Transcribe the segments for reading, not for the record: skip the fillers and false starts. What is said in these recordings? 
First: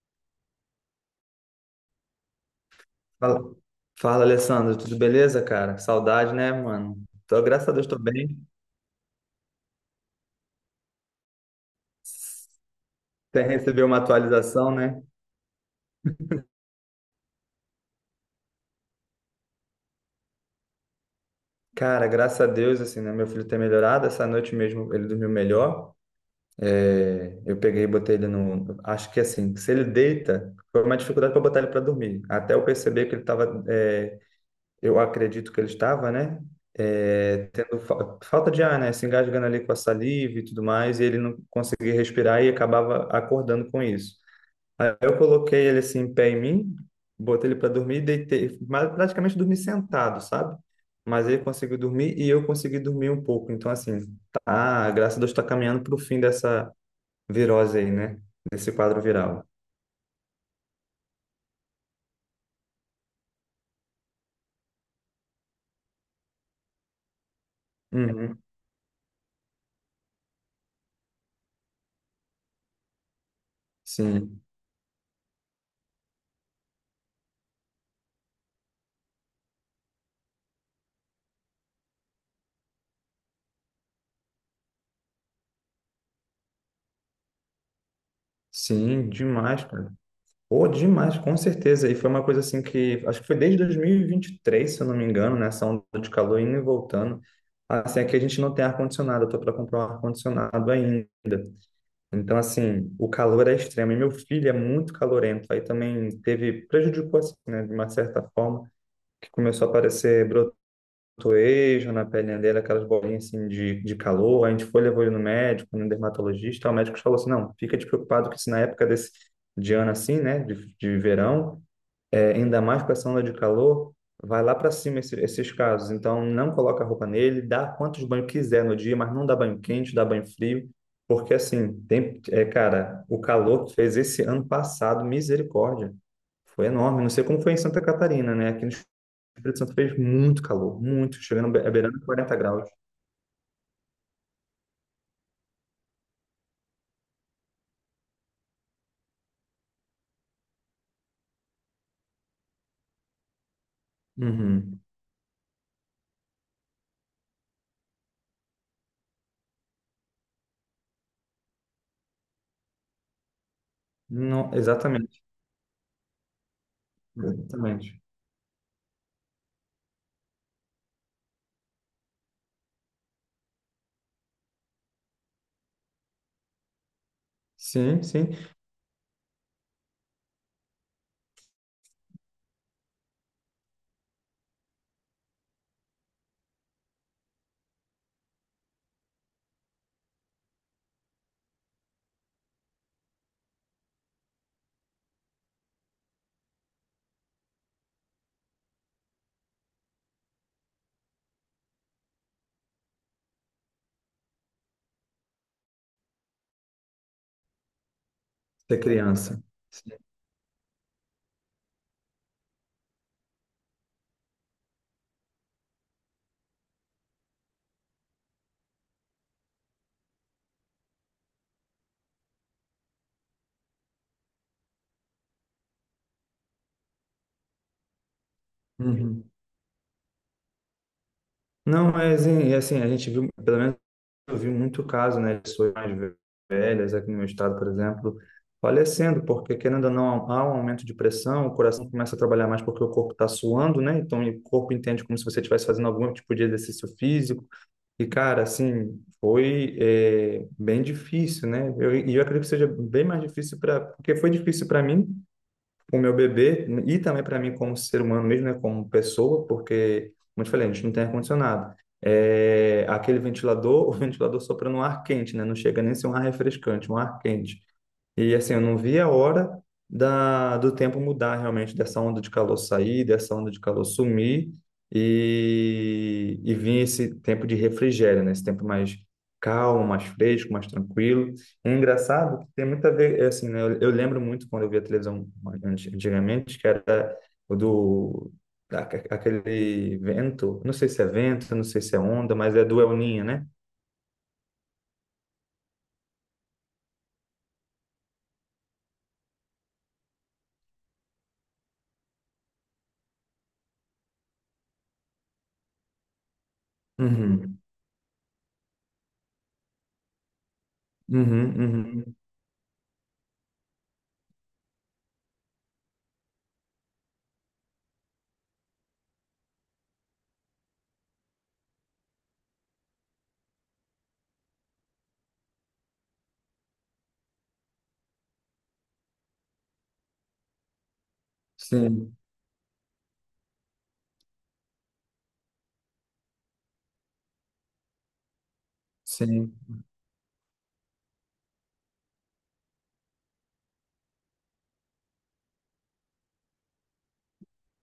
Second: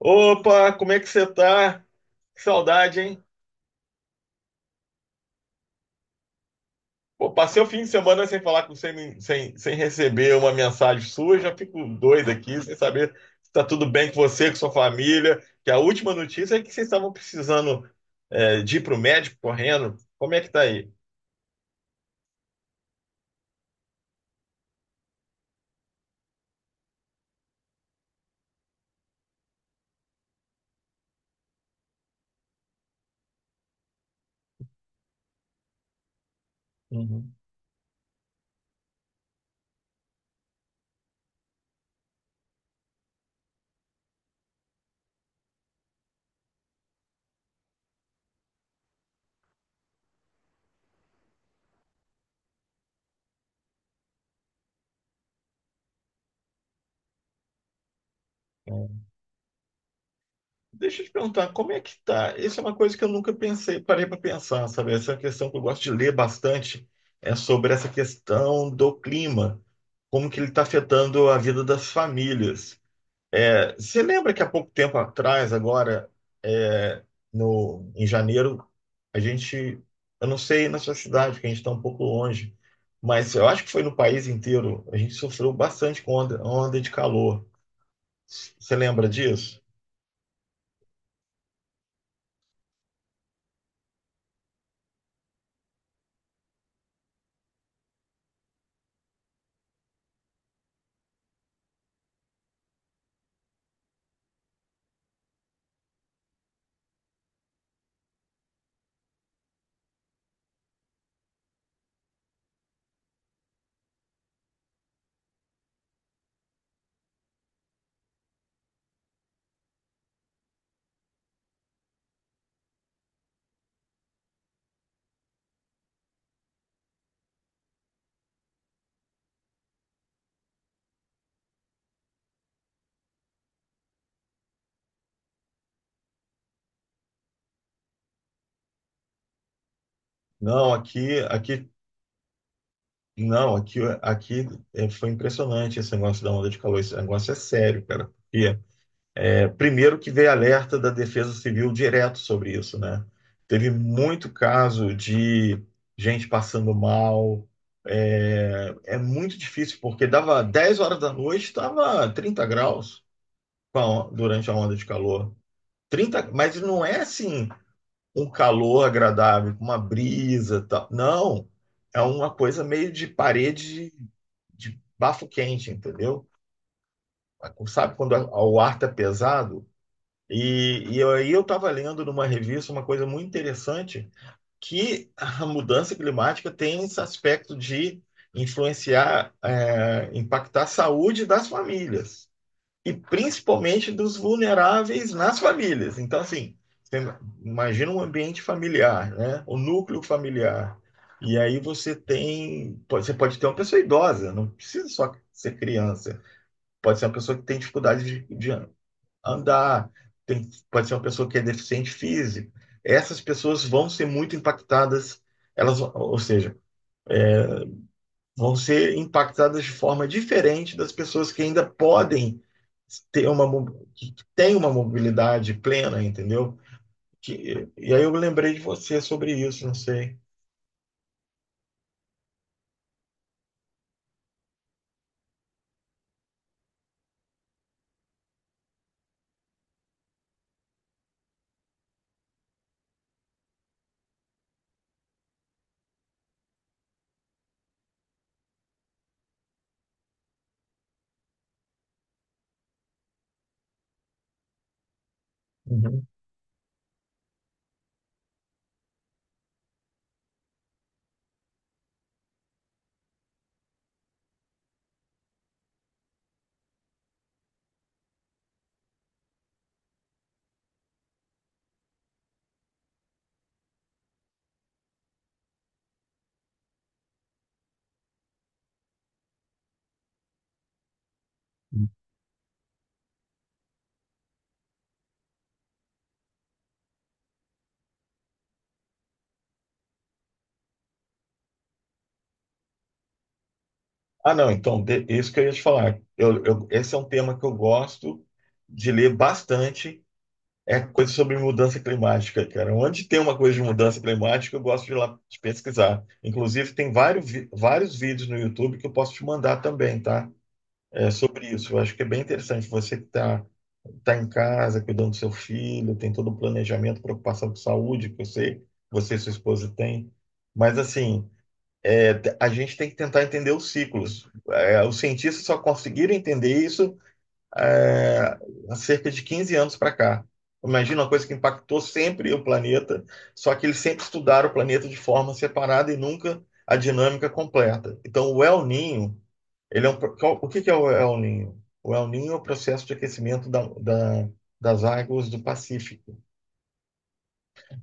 Opa, como é que você tá? Que saudade, hein? Fala, fala, Alessandro, tudo beleza, cara? Saudade, né, mano? Pô, Tô, passei o graças a fim Deus, de tô semana sem bem. falar com você, sem receber uma mensagem sua, já fico doido aqui, sem saber Até se tá receber tudo uma bem com você, com sua atualização, né? família. Que a última notícia é que vocês estavam precisando de ir pro médico correndo. Como é que tá aí? Cara, graças a Deus, assim, né? Meu filho tem melhorado. Essa noite mesmo ele dormiu melhor. É, eu peguei e botei ele no. Acho que assim, se ele deita, foi uma dificuldade para botar ele para dormir. Até eu perceber que ele estava. Eu acredito que ele estava, né? Uhum. Tendo falta de ar, né? Se engasgando ali com a saliva e tudo mais, e ele não conseguia respirar e acabava acordando com isso. Aí eu coloquei ele assim, em pé em mim, botei ele para dormir e deitei. Mas praticamente dormi sentado, sabe? Mas ele conseguiu dormir e eu consegui dormir um pouco. Então, assim, tá, graças a Deus está caminhando para o fim dessa virose aí, né? Desse quadro viral. Deixa eu te perguntar, como é que tá? Isso é uma coisa que eu nunca pensei, parei para pensar, sabe? Essa é uma questão que eu gosto de ler bastante sobre essa Uhum. questão do clima. Como que ele está afetando a vida das famílias. É, você lembra Sim, que há pouco tempo atrás, agora, é, no, em janeiro, a gente, eu não sei na sua cidade, que a gente está um pouco longe, mas eu acho que foi no país inteiro, a gente sofreu bastante com onda de calor. Você lembra sim, disso? demais, cara. Pô, demais, com certeza. E foi uma coisa assim que acho que foi desde dois mil e vinte e três, se eu não me engano, né? Essa onda de calor indo e voltando. Assim, aqui a gente não tem ar-condicionado, eu tô para comprar um ar-condicionado ainda. Então, assim, o calor é extremo. E meu filho é muito calorento. Aí também teve, prejudicou, assim, né, de uma certa forma, que começou a aparecer brotoejo na pele dele, aquelas bolinhas, assim, de calor. A gente foi, levou ele no médico, no dermatologista. O médico falou assim, não, fica despreocupado que se na época desse, de ano, assim, né, de verão, ainda mais com essa onda de calor, vai lá para cima esses casos. Então, não coloca a roupa nele, dá quantos banhos quiser no dia, mas não dá banho quente, dá banho frio, porque assim, tem, cara, o calor que fez esse ano passado, misericórdia, foi enorme. Não sei como foi em Santa Catarina, né? Aqui no Espírito Santo fez muito Não, calor, muito, aqui, chegando aqui, a beirando 40 graus. não, aqui, foi impressionante esse negócio da onda de calor. Esse negócio é sério, cara. E primeiro que veio alerta da Defesa Civil direto sobre isso, né? Teve muito Uhum. caso de gente passando mal. É, é muito difícil, porque dava 10 horas da noite, estava 30 graus durante Não, a onda de exatamente, calor. 30, mas não é assim exatamente. um calor agradável, com uma brisa, tal. Não, é uma coisa meio de de, bafo quente, entendeu? Sabe Sim, quando sim, o ar tá pesado? E aí eu estava lendo numa revista uma coisa muito interessante, que a mudança climática tem esse aspecto de influenciar, impactar a saúde das famílias, e principalmente dos vulneráveis nas famílias. Então, assim, você imagina um ambiente familiar, né? O núcleo familiar. E aí você você pode ter uma pessoa idosa, não precisa só ser criança. Pode ser uma pessoa que tem dificuldade de ser criança. andar, Sim. Pode ser uma pessoa que é deficiente físico. Essas pessoas vão ser muito impactadas, elas, ou seja, vão ser impactadas de forma diferente das pessoas que ainda podem ter uma, que têm uma mobilidade plena, entendeu? E aí eu lembrei de você Uhum. sobre isso, não sei. Não, mas e assim, a gente viu, pelo menos eu vi muito caso, né, de pessoas mais velhas aqui no meu estado, por exemplo, falecendo, porque querendo ou não, há um aumento de pressão, o coração começa a trabalhar mais porque o corpo está suando, né? Então o corpo entende como se você estivesse fazendo algum tipo de exercício físico. E, cara, assim, foi bem difícil, né? E eu, acredito que seja bem mais difícil para. Porque foi difícil para mim, o Uhum. meu bebê e também para mim como ser humano mesmo, né, como pessoa, porque, como eu te falei, a gente não tem ar-condicionado. É, aquele ventilador, o ventilador sopra no ar quente, né? Não chega nem a ser um ar refrescante, um ar quente. E assim, eu não vi a hora do tempo mudar realmente, dessa onda de calor sair, dessa onda de calor sumir e vir esse tempo de refrigério, né? Esse tempo mais calmo, mais fresco, mais tranquilo. É engraçado que tem muito a ver, é assim, né? Eu lembro muito quando eu via televisão antigamente, que era o do aquele vento, não sei se é vento, não sei se é onda, mas é do El Ninho, né? Ah, não, então, isso que eu ia te falar. Esse é um tema que eu gosto de ler bastante, é coisa sobre mudança climática, cara. Onde tem uma coisa de mudança climática, eu gosto de ir lá de pesquisar. Inclusive, tem Uhum, vários vídeos no YouTube que eu posso te mandar também, tá? É, sobre uhum, isso. Eu acho que é uhum. bem interessante. Você que está tá em casa, cuidando do seu filho, tem todo o planejamento, preocupação com saúde, que eu sei, você e sua esposa têm. Mas, assim, é, a gente tem que tentar entender os ciclos. É, os cientistas só conseguiram entender isso é, há cerca de 15 anos para cá. Imagina uma coisa que impactou Sim, sempre o planeta, só que eles sempre estudaram o planeta de forma separada e nunca a dinâmica completa. Então, o El Niño sim. ele é um, o que é o El Niño? O El Niño é o processo de aquecimento das águas do Pacífico.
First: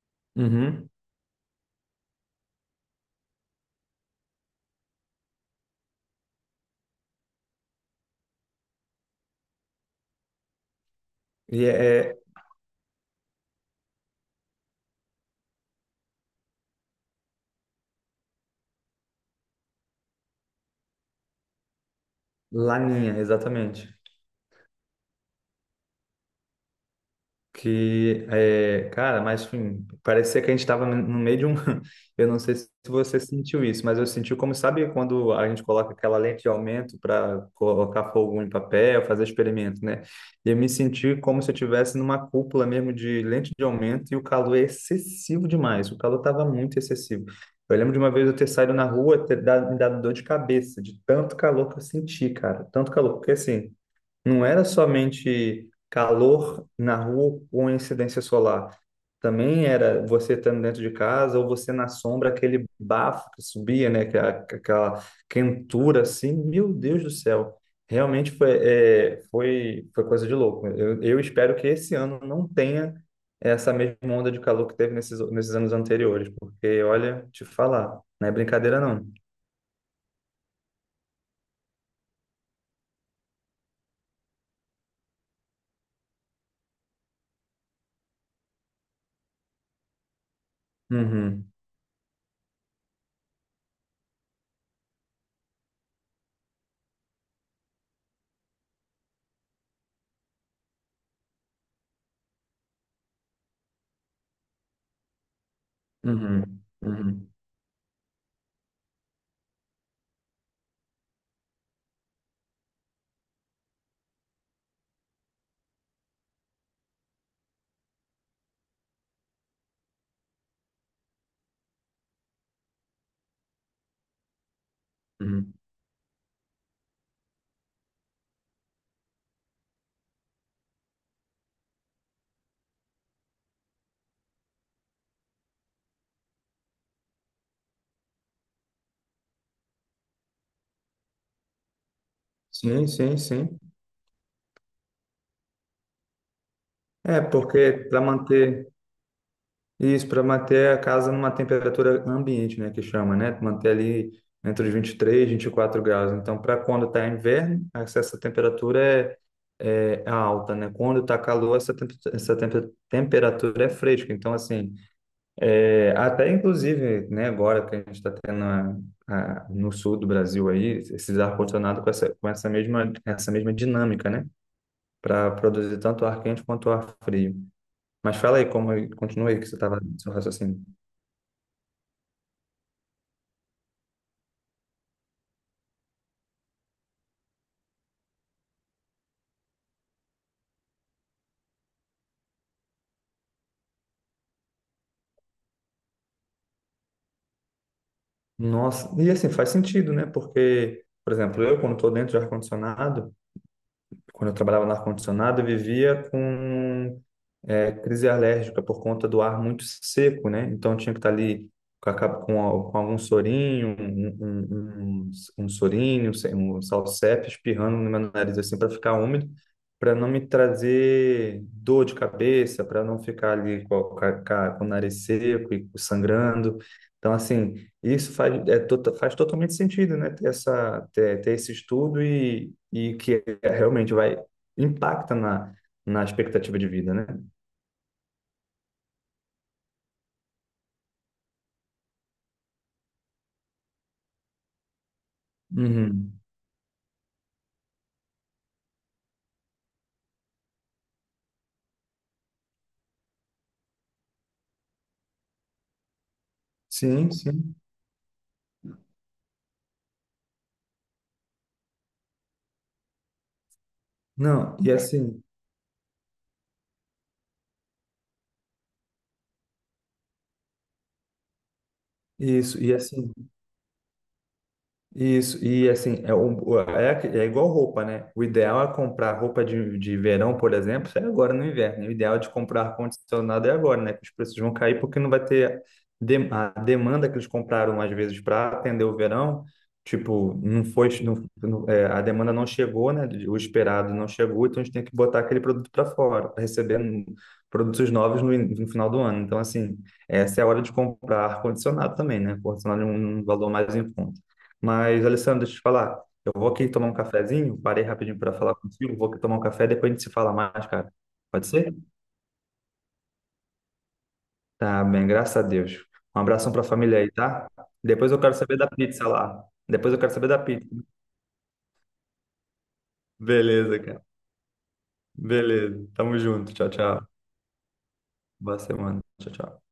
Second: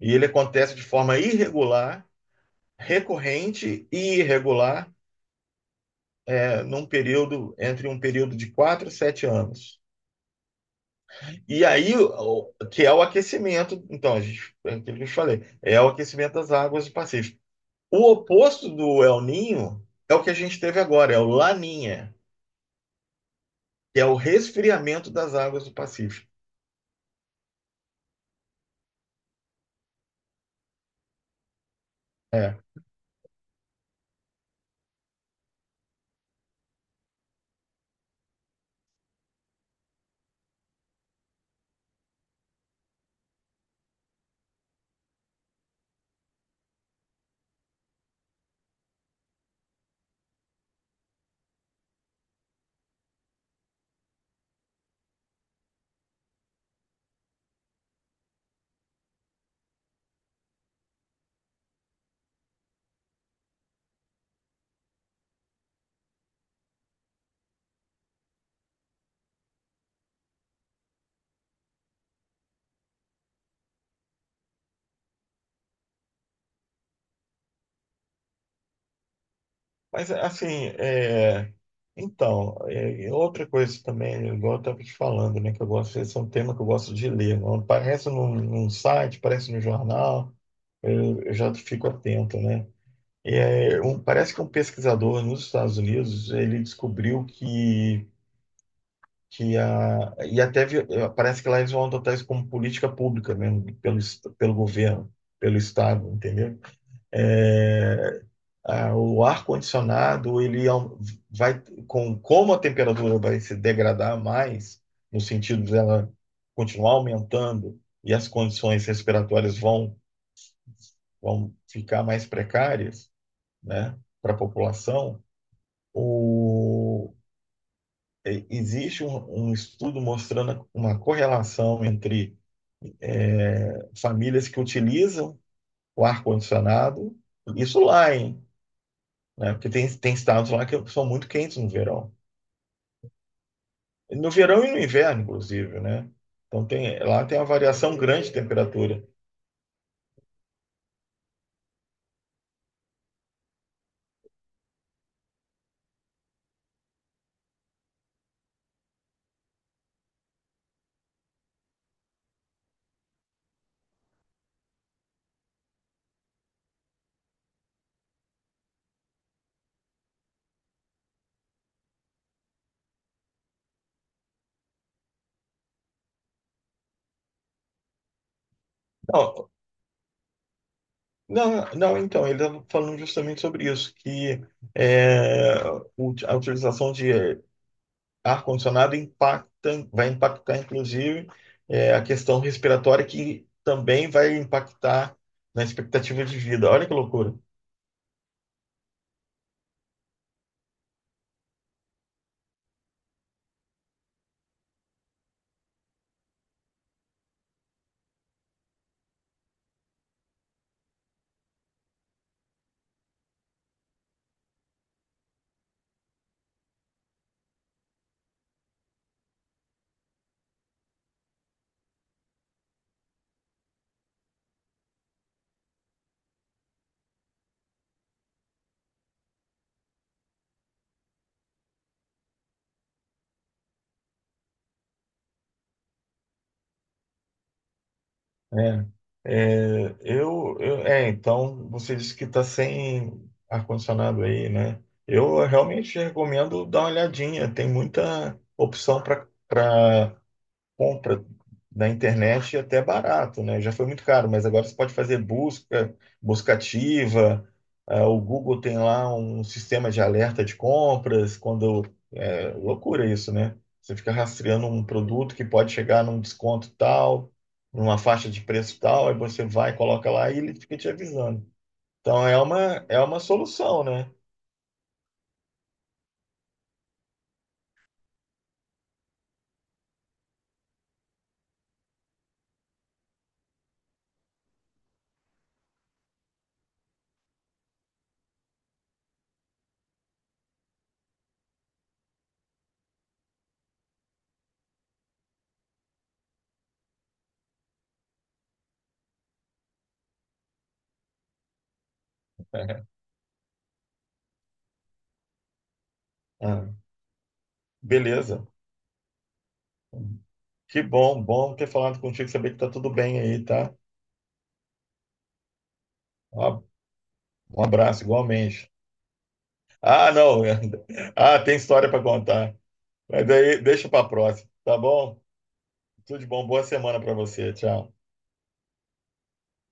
E ele acontece de Uhum. forma irregular, recorrente e irregular, num período entre um período de 4 a 7 anos. E E é aí, é que é o aquecimento, então, a gente, é aquilo que eu te falei, é o aquecimento das águas do Pacífico. O oposto do El Ninho é o que a gente teve agora, é o Laninha, Laninha, exatamente. que é o resfriamento das águas do Pacífico. Que é, cara, mas enfim, parecia que a gente estava no meio de um. Eu não É. sei se você sentiu isso, mas eu senti como, sabe, quando a gente coloca aquela lente de aumento para colocar fogo em papel, fazer experimento, né? E eu me senti como se eu estivesse numa cúpula mesmo de lente de aumento e o calor é excessivo demais. O calor estava muito excessivo. Eu lembro de uma vez eu ter saído na rua, me dado dor de cabeça, de tanto calor que eu senti, cara. Tanto calor, porque assim. Não era somente calor na rua com incidência solar. Também era você estando dentro de casa ou você na sombra, aquele bafo que subia, né? Aquela quentura assim. Meu Deus do céu. Realmente foi coisa de louco. Eu espero que esse ano não tenha essa mesma onda de calor que teve nesses anos anteriores, porque, olha, te falar, não é brincadeira não. Mas, assim, então, e outra coisa também, igual eu estava te falando, né, que eu gosto, esse é um tema que eu gosto de ler, não aparece num site, aparece no jornal, eu Uhum, já fico atento, né? É, parece que um pesquisador nos Estados Unidos, ele descobriu que a, e parece que lá eles vão adotar isso como política pública mesmo, pelo governo, pelo Estado, entendeu? uhum, uhum, É, o ar-condicionado, ele au- vai, com, como a temperatura vai se degradar mais, no sentido dela continuar aumentando e as condições respiratórias vão ficar mais precárias, né, para a população, uhum. o, existe um estudo mostrando uma correlação entre famílias que utilizam o ar-condicionado, isso lá, hein? Né? Porque tem estados lá que são muito quentes no verão. Sim, sim, sim. No verão e no inverno, inclusive, né? Então tem, É, lá tem uma porque variação para grande de manter temperatura. isso, para manter a casa numa temperatura ambiente, né, que chama, né? Manter ali entre os 23, 24 graus. Então, para quando está inverno, essa temperatura é alta, né? Quando está calor, essa temperatura é fresca. Então, assim, até inclusive, né, agora que a gente está tendo no sul do Brasil aí, esses ar-condicionado com essa mesma dinâmica, né? Para produzir tanto ar quente quanto ar frio. Mas fala aí como continua aí que Não, você estava no seu raciocínio. Não, então, ele estava falando justamente sobre isso, que é, a utilização de ar-condicionado impacta, vai impactar, inclusive, a questão respiratória, que também vai impactar na expectativa de vida. Olha que loucura. Nossa, e assim faz sentido, né? Porque, por exemplo, eu quando estou dentro de ar-condicionado, quando eu trabalhava no ar-condicionado, eu vivia com crise alérgica por conta do ar muito seco, né? Então eu tinha que estar ali com, a capa- com a- com algum sorinho, um sorinho, um salsepe espirrando no meu nariz assim para ficar úmido, para não me trazer dor de cabeça, para não ficar ali com o nariz seco e sangrando. Então assim isso faz totalmente sentido, né? Ter esse estudo e que realmente vai impacta na expectativa de vida, né? É, então, você disse que está sem ar-condicionado aí, né? Eu realmente Uhum. recomendo dar uma olhadinha. Tem muita opção para compra na internet e até barato, né? Já foi muito caro, mas agora você pode fazer busca Sim, ativa. sim. Ah, o Google tem lá um sistema de alerta de compras, quando é loucura isso, né? Você fica Não, rastreando um produto que pode chegar num desconto tal, numa faixa de preço tal, aí você vai, coloca lá e ele fica te avisando. Então isso, e é assim, uma solução, né? Isso, e assim, é igual roupa, né? O ideal é comprar roupa de verão, por exemplo, é agora no inverno, né? O ideal de comprar ar-condicionado é agora, né? Que os preços vão cair porque não vai ter a demanda que eles compraram, às vezes, para atender o verão. Tipo, não foi, não, não- é, a demanda não chegou, né? O esperado não chegou, então a gente tem que botar aquele produto para fora, para receber produtos novos no final do ano. Então, assim, essa é a hora de comprar ar-condicionado também, né? Ar-condicionado é um valor mais em conta. Mas, Alessandro, deixa eu te falar. Eu vou Ah, aqui tomar um cafezinho, parei rapidinho para beleza. falar contigo, vou aqui tomar um café, depois a gente se fala mais, Que cara. bom, Pode bom ter ser? falado contigo, saber que tá tudo bem aí, tá? Tá bem, graças a Deus. Um abração para Um a família aí, tá? Um abraço, Depois eu quero saber da igualmente. pizza lá. Depois eu Ah, quero saber da não. pizza. Ah, tem história para contar. Mas aí Beleza, deixa cara. para próxima, tá bom? Beleza. Tamo Tudo de bom, junto. boa Tchau, semana tchau. para você. Tchau. Boa semana. Tchau, tchau.